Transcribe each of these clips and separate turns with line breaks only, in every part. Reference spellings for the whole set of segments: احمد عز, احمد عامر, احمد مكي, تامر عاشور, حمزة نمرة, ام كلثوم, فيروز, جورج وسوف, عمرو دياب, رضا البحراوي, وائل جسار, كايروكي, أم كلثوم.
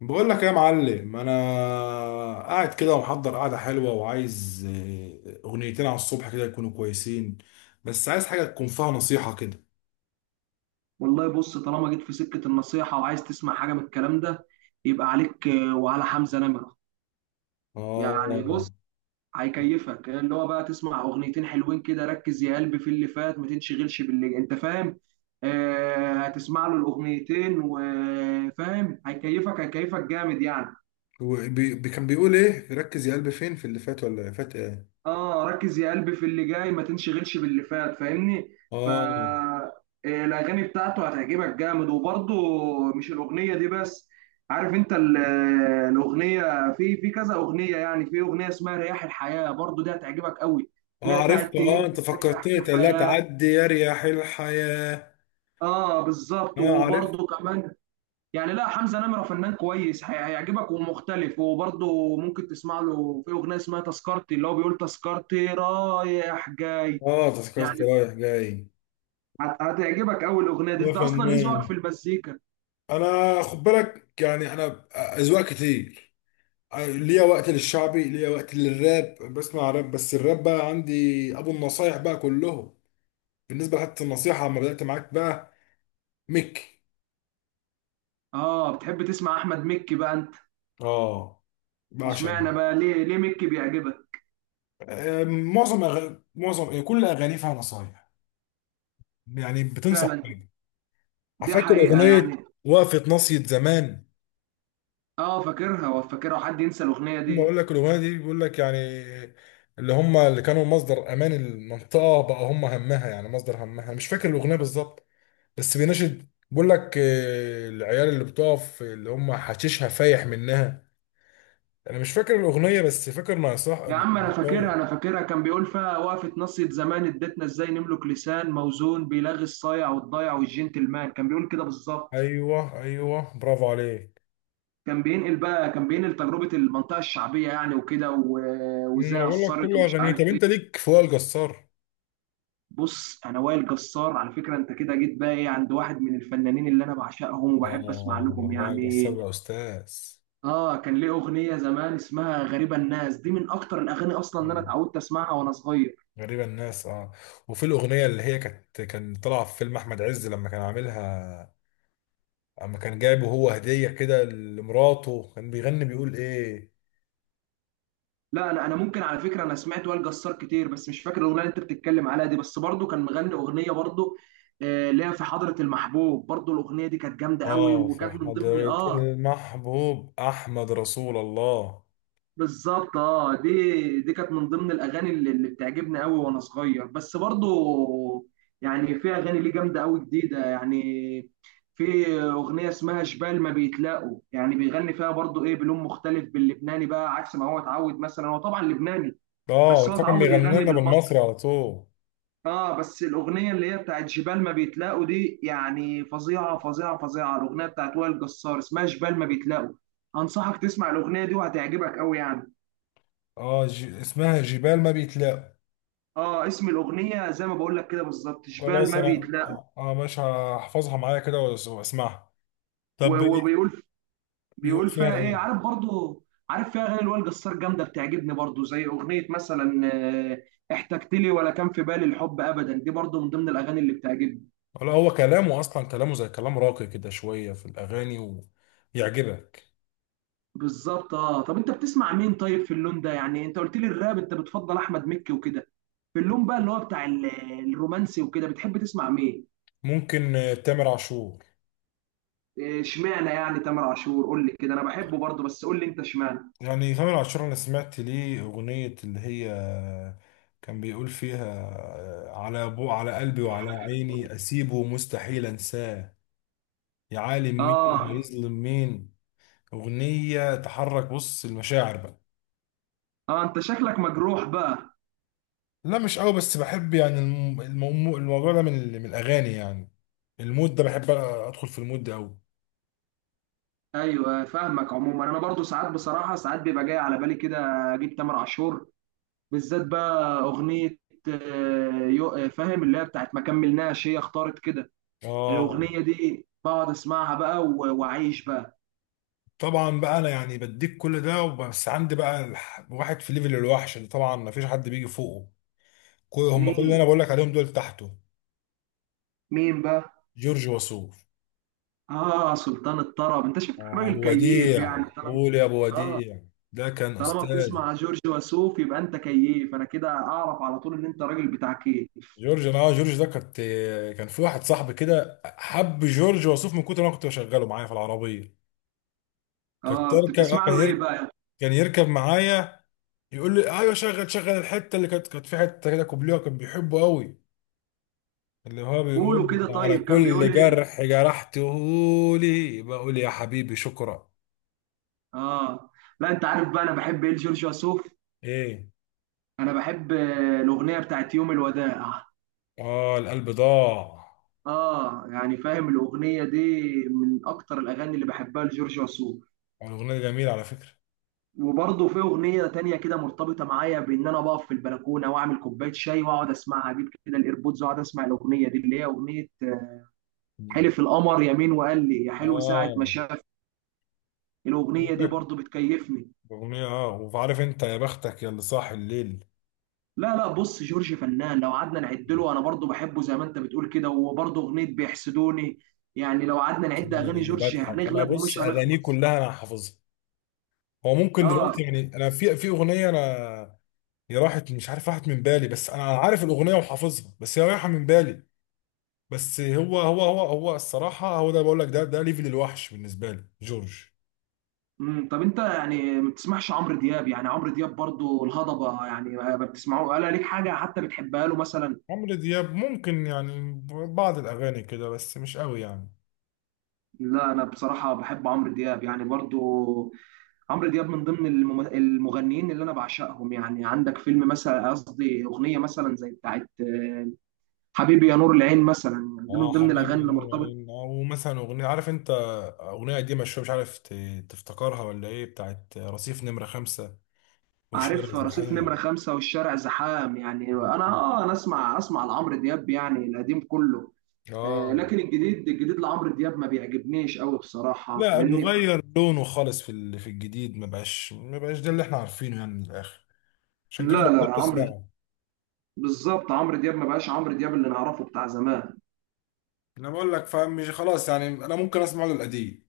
بقول لك يا معلم، انا قاعد كده ومحضر قعده حلوه وعايز اغنيتين على الصبح كده يكونوا كويسين. بس عايز حاجه تكون فيها نصيحه كده.
والله بص، طالما جيت في سكة النصيحة وعايز تسمع حاجة من الكلام ده يبقى عليك وعلى حمزة نمرة. يعني بص،
اه،
هيكيفك اللي هو بقى تسمع أغنيتين حلوين كده. ركز يا قلبي في اللي فات ما تنشغلش باللي أنت فاهم. آه، هتسمع له الأغنيتين وفاهم، هيكيفك هيكيفك جامد يعني.
هو كان بيقول ايه؟ ركز يا قلبي فين؟ في اللي فات ولا فات ايه؟
اه، ركز يا قلبي في اللي جاي ما تنشغلش باللي فات. فاهمني.
اه.
الاغاني بتاعته هتعجبك جامد وبرضه. مش الاغنيه دي بس. عارف انت الاغنيه في كذا اغنيه، يعني في اغنيه اسمها رياح الحياه، برضه دي هتعجبك قوي.
اه
اللي هي
عرفت،
بتاعت
اه
تهب
انت
رياح
فكرتني: لا
الحياه.
تعدي يا رياح الحياه.
اه بالظبط،
اه عرفت.
وبرضه كمان يعني. لا، حمزه نمره فنان كويس، هيعجبك ومختلف. وبرضه ممكن تسمع له في اغنيه اسمها تذكرتي، اللي هو بيقول تذكرتي رايح جاي
اه
يعني.
تذكرت رايح جاي.
هتعجبك اول اغنيه دي.
يا
انت اصلا ايه ذوقك
فنان،
في المزيكا؟
انا خد بالك يعني، انا اذواق كتير. ليا وقت للشعبي، ليا وقت للراب، بسمع راب، بس الراب بقى عندي ابو النصايح بقى كلهم. بالنسبه لحتى النصيحه لما بدات معاك بقى، ميك.
اه، بتحب تسمع احمد مكي بقى انت.
اه، بعشق
اشمعنى
ميك.
بقى؟ ليه مكي بيعجبك؟
معظم، كل اغاني فيها نصايح، يعني بتنصح
فعلا،
بيها.
دي
فاكر
حقيقه
اغنيه
يعني.
وقفه ناصيه زمان؟
اه فاكرها، وفاكرها، حد ينسى الاغنيه
ما اقول
دي؟
لك الاغنيه دي بيقول لك يعني اللي هم اللي كانوا مصدر امان المنطقه بقى هم همها، يعني مصدر همها، مش فاكر الاغنيه بالظبط. بس بيناشد، بيقول لك العيال اللي بتقف اللي هم حشيشها فايح منها. انا مش فاكر الاغنيه بس فاكر ما صح.
يا عم انا فاكرها،
طيب،
انا فاكرها. كان بيقول فيها: وقفه نصية زمان ادتنا ازاي نملك لسان موزون بيلغي الصايع والضايع والجنتلمان. كان بيقول كده بالظبط.
ايوه ايوه، برافو عليك.
كان بينقل بقى، كان بينقل تجربه المنطقه الشعبيه يعني، وكده
انا
وازاي
بقول لك كل
اثرت ومش
اغانيه. طب
عارف ايه.
انت ليك في وائل جسار؟
بص انا وائل جسار على فكره، انت كده جيت بقى ايه عند واحد من الفنانين اللي انا بعشقهم وبحب اسمع
اه،
لهم
وائل جسار
يعني.
ده استاذ.
اه، كان ليه اغنيه زمان اسمها غريبه الناس، دي من اكتر الاغاني اصلا اللي انا
أمم،
اتعودت اسمعها وانا صغير.
غريبه الناس، اه. وفي الاغنيه اللي هي كانت طالعه في فيلم احمد عز لما كان عاملها، اما كان جايبه هو هديه كده لمراته، كان بيغني بيقول ايه؟
لا انا ممكن على فكره، انا سمعت وائل جسار كتير، بس مش فاكر الاغنيه اللي انت بتتكلم عليها دي. بس برضو كان مغني اغنيه برضو، ليها في حضره المحبوب. برضو الاغنيه دي كانت جامده قوي،
اه، في
وكانت من ضمن
حضرة المحبوب احمد رسول الله.
بالظبط. اه دي كانت من ضمن الاغاني اللي بتعجبني قوي وانا صغير. بس برضو يعني في اغاني ليه جامده قوي جديده يعني، في اغنيه اسمها جبال ما بيتلاقوا. يعني بيغني فيها برضو ايه، بلون مختلف باللبناني بقى عكس ما هو اتعود. مثلا هو طبعا لبناني بس
اه،
هو
فكان
اتعود
بيغني
يغني
لنا
بالمصري.
بالمصري على طول.
اه، بس الاغنيه اللي هي بتاعت جبال ما بيتلاقوا دي يعني فظيعه فظيعه فظيعه. الاغنيه بتاعت وائل جسار اسمها جبال ما بيتلاقوا. انصحك تسمع الاغنيه دي، وهتعجبك قوي يعني.
اسمها جبال ما بيتلاقوا.
اه، اسم الاغنيه زي ما بقول لك كده بالظبط، شبال
خلاص
ما
انا،
بيتلاقى.
اه، مش هحفظها معايا كده واسمعها. طب بي-
وبيقول،
بيقول
بيقول
فيها
فيها ايه،
ايه؟
عارف برضو؟ عارف، فيها اغاني الوائل جسار جامده بتعجبني برضو، زي اغنيه مثلا احتجت لي ولا كان في بالي الحب ابدا. دي برضو من ضمن الاغاني اللي بتعجبني.
ولا هو كلامه اصلا، كلامه زي كلام راقي كده شوية في الاغاني، ويعجبك.
بالظبط. اه، طب انت بتسمع مين طيب في اللون ده؟ يعني انت قلت لي الراب انت بتفضل احمد مكي وكده. في اللون بقى اللي هو بتاع الرومانسي وكده، بتحب تسمع مين؟
ممكن تامر عاشور.
اشمعنى يعني تامر عاشور؟ قول لي كده، انا بحبه برضو بس قول لي انت اشمعنى.
يعني تامر عاشور انا سمعت ليه اغنية اللي هي كان بيقول فيها على بو على قلبي وعلى عيني اسيبه مستحيل انساه، يا عالم مين
اه
هيظلم مين. اغنية تحرك بص المشاعر بقى.
اه، انت شكلك مجروح بقى.
لا، مش قوي، بس بحب يعني الموضوع ده، من الاغاني يعني. المود ده بحب ادخل في المود ده قوي.
ايوه فاهمك. عموما انا برضو ساعات بصراحه، ساعات بيبقى جاي على بالي كده اجيب تامر عاشور. بالذات بقى اغنيه فاهم، اللي هي بتاعت ما كملناش هي اختارت كده.
اه.
الاغنيه دي بقعد اسمعها بقى واعيش بقى.
طبعا بقى، انا يعني بديك كل ده، بس عندي بقى واحد في ليفل الوحش اللي طبعا مفيش حد بيجي فوقه. كل هم كل اللي
مين؟
انا بقول لك عليهم دول تحته.
مين بقى؟
جورج وسوف.
اه سلطان الطرب، انت شكلك راجل
ابو
كيف
وديع،
يعني طالما.
قول يا ابو
اه،
وديع. ده كان
طالما
استاذ.
بتسمع جورج وسوف يبقى انت كيف. انا كده اعرف على طول ان انت راجل بتاع كيف.
جورج انا اه جورج ده كنت، كان في واحد صاحبي كده حب جورج وسوف من كتر ما أنا كنت بشغله معايا في العربيه. كنت
اه، كنت
اركب، آه،
بتسمع
كان
له ايه
يركب
بقى؟
كان يركب معايا، يقول لي ايوه شغل شغل الحته اللي كانت في حته كده كوبليه كان بيحبه قوي، اللي هو
قولوا
بيقول
كده
على
طيب، كان بيقول
كل
ايه؟
جرح جرحته لي، بقول يا حبيبي شكرا.
اه، لا انت عارف بقى انا بحب ايه لجورج وسوف؟
ايه؟
انا بحب الاغنيه بتاعت يوم الوداع.
اه، القلب ضاع.
اه يعني فاهم الاغنيه دي، من اكتر الاغاني اللي بحبها لجورج وسوف.
الأغنية دي جميلة على فكرة.
وبرضه في اغنيه تانية كده مرتبطه معايا بان انا بقف في البلكونه واعمل كوبايه شاي واقعد اسمعها، اجيب كده الايربودز واقعد اسمع الاغنيه دي، اللي هي اغنيه
مم.
حلف القمر يمين وقال لي يا حلو ساعه ما
آه،
شاف.
بقول
الاغنيه دي
لك
برضه بتكيفني.
أغنية، آه، وعارف أنت، يا بختك يا اللي صاحي الليل.
لا لا، بص جورج فنان، لو قعدنا نعد له، انا برضو بحبه زي ما انت بتقول كده. وبرضو اغنيه بيحسدوني يعني. لو قعدنا
عشان
نعد اغاني
لما
جورج
بضحك أنا،
هنغلب
بص،
ومش
أغانيه
هنخلص.
كلها أنا حافظها. هو ممكن
اه
دلوقتي، يعني أنا في أغنية، أنا هي راحت، مش عارف راحت من بالي، بس أنا عارف الأغنية وحافظها، بس هي رايحة من بالي. بس هو الصراحة، هو ده بقول لك، ده ليفل الوحش بالنسبة لي جورج.
امم، طب انت يعني ما بتسمعش عمرو دياب؟ يعني عمرو دياب برضو الهضبه يعني، ما بتسمعوه ولا ليك حاجه حتى بتحبها له مثلا؟
عمرو دياب ممكن يعني بعض الأغاني كده بس مش قوي يعني.
لا انا بصراحه بحب عمرو دياب يعني برضو. عمرو دياب من ضمن المغنيين اللي انا بعشقهم يعني. عندك فيلم مثلا، قصدي اغنيه مثلا زي بتاعت حبيبي يا نور العين مثلا، يعني دي
اه،
من ضمن الاغاني
حبيبي
اللي
نور
مرتبط.
العين، او مثلا اغنيه عارف انت، اغنيه قديمه شويه مش عارف تفتكرها ولا ايه، بتاعت رصيف نمره خمسة والشارع
عارف رصيف نمره
زحام.
خمسة والشارع زحام؟ يعني انا اه، انا اسمع لعمرو دياب، يعني القديم كله. آه
اه.
لكن الجديد، الجديد لعمرو دياب ما بيعجبنيش قوي بصراحه.
لا، اللي
فاهمني.
غير لونه خالص في في الجديد، ما بقاش ده اللي احنا عارفينه يعني من الاخر. عشان كده
لا لا،
بطلت
عمرو
اسمعه.
بالظبط، عمرو دياب ما بقاش عمرو دياب اللي نعرفه بتاع زمان.
انا بقول لك، فاهم؟ مش خلاص يعني انا ممكن اسمع له القديم.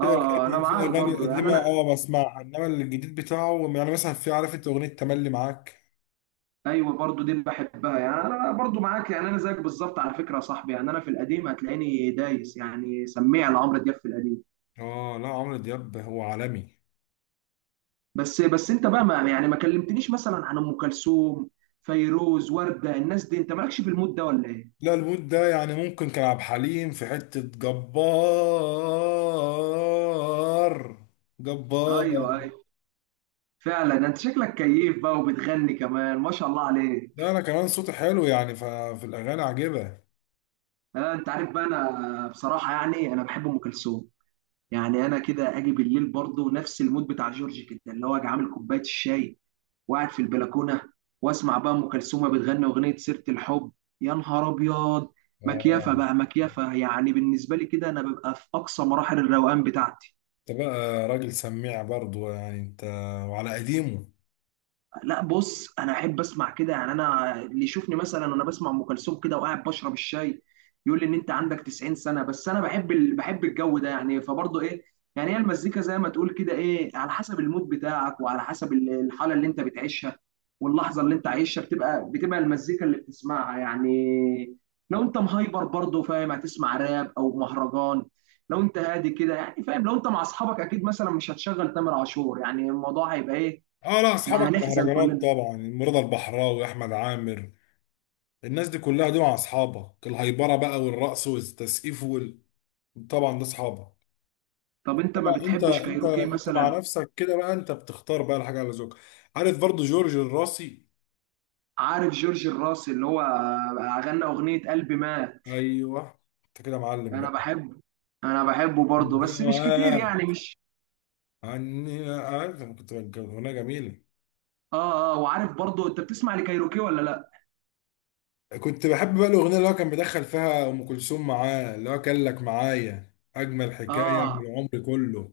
في
اه انا
اغاني في
معاك
اغاني
برضو يعني
القديمه
انا.
اه بسمعها، انما الجديد بتاعه، يعني مثلا في عارف انت اغنيه تملي معاك.
ايوه برضو دي بحبها يعني، انا برضو معاك يعني انا زيك بالظبط على فكره يا صاحبي. يعني انا في القديم هتلاقيني دايس يعني، سميع لعمرو دياب في القديم.
اه. لا، عمرو دياب هو عالمي.
بس انت بقى ما يعني ما كلمتنيش مثلا عن ام كلثوم، فيروز، ورده، الناس دي، انت مالكش في المود ده ولا ايه؟
لا، الوود ده يعني ممكن كان عبد الحليم، في حتة جبار جبار.
ايوه ايوه، فعلا انت شكلك كيف بقى وبتغني كمان، ما شاء الله عليك.
ده انا كمان صوتي حلو يعني، ففي الاغاني عاجبه.
آه انت عارف بقى انا بصراحه يعني انا بحب ام كلثوم. يعني انا كده اجي بالليل برضه نفس المود بتاع جورج كده، اللي هو اجي عامل كوبايه الشاي وقاعد في البلكونه واسمع بقى ام كلثوم بتغني اغنيه سيره الحب. يا نهار ابيض،
اه.
مكيفه بقى، مكيفه يعني بالنسبه لي كده. انا ببقى في اقصى مراحل الروقان بتاعتي.
انت بقى راجل سميع برضو يعني انت، وعلى قديمه.
لا بص، انا احب اسمع كده يعني. انا اللي يشوفني مثلا وانا بسمع ام كلثوم كده وقاعد بشرب الشاي يقول لي ان انت عندك 90 سنه، بس انا بحب بحب الجو ده يعني فبرضه ايه. يعني هي المزيكا زي ما تقول كده ايه، على حسب المود بتاعك وعلى حسب الحاله اللي انت بتعيشها واللحظه اللي انت عايشها، بتبقى المزيكا اللي بتسمعها يعني. لو انت مهايبر برضه فاهم هتسمع راب او مهرجان، لو انت هادي كده يعني فاهم. لو انت مع اصحابك اكيد مثلا مش هتشغل تامر عاشور، يعني الموضوع هيبقى ايه.
اه. لا،
احنا
اصحابك
هنحزن
مهرجانات
كلنا.
طبعا، رضا البحراوي، احمد عامر. الناس دي كلها دول مع اصحابك، الهيبره بقى والرقص والتسقيف وال... طبعا ده اصحابك.
طب انت ما
لا، انت
بتحبش
انت
كايروكي
انت مع
مثلا؟
نفسك كده بقى، انت بتختار بقى الحاجه على ذوقك. عارف برضو جورج الراسي؟
عارف جورج الراس اللي هو غنى اغنية قلبي مات.
ايوه. انت كده معلم
انا
بقى.
بحبه، انا بحبه برضه، بس مش كتير
وقعت
يعني مش.
عني، عارف؟ انا كنت، كانت اغنيه جميله.
اه اه، وعارف برضه انت بتسمع لكايروكي ولا لا؟
كنت بحب بقى الاغنيه اللي هو كان بيدخل فيها ام كلثوم معاه، اللي هو كان لك معايا اجمل حكايه من
اه
العمر كله.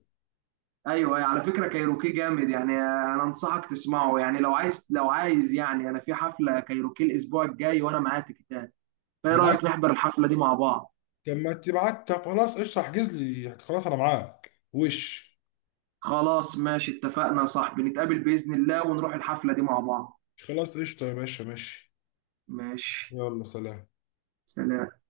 ايوه أيوة، على فكرة كايروكي جامد يعني، انا انصحك تسمعه يعني. لو عايز يعني انا في حفلة كايروكي الاسبوع الجاي وانا معايا تيكيتات، فايه
معاك.
رأيك نحضر الحفلة دي مع بعض؟
طب ما تبعت، طب خلاص قشطه، احجز لي، خلاص انا معاك وش.
خلاص ماشي، اتفقنا يا صاحبي، نتقابل بإذن الله ونروح الحفلة دي مع بعض.
خلاص قشطه يا باشا، ماشي.
ماشي.
يلا سلام.
سلام.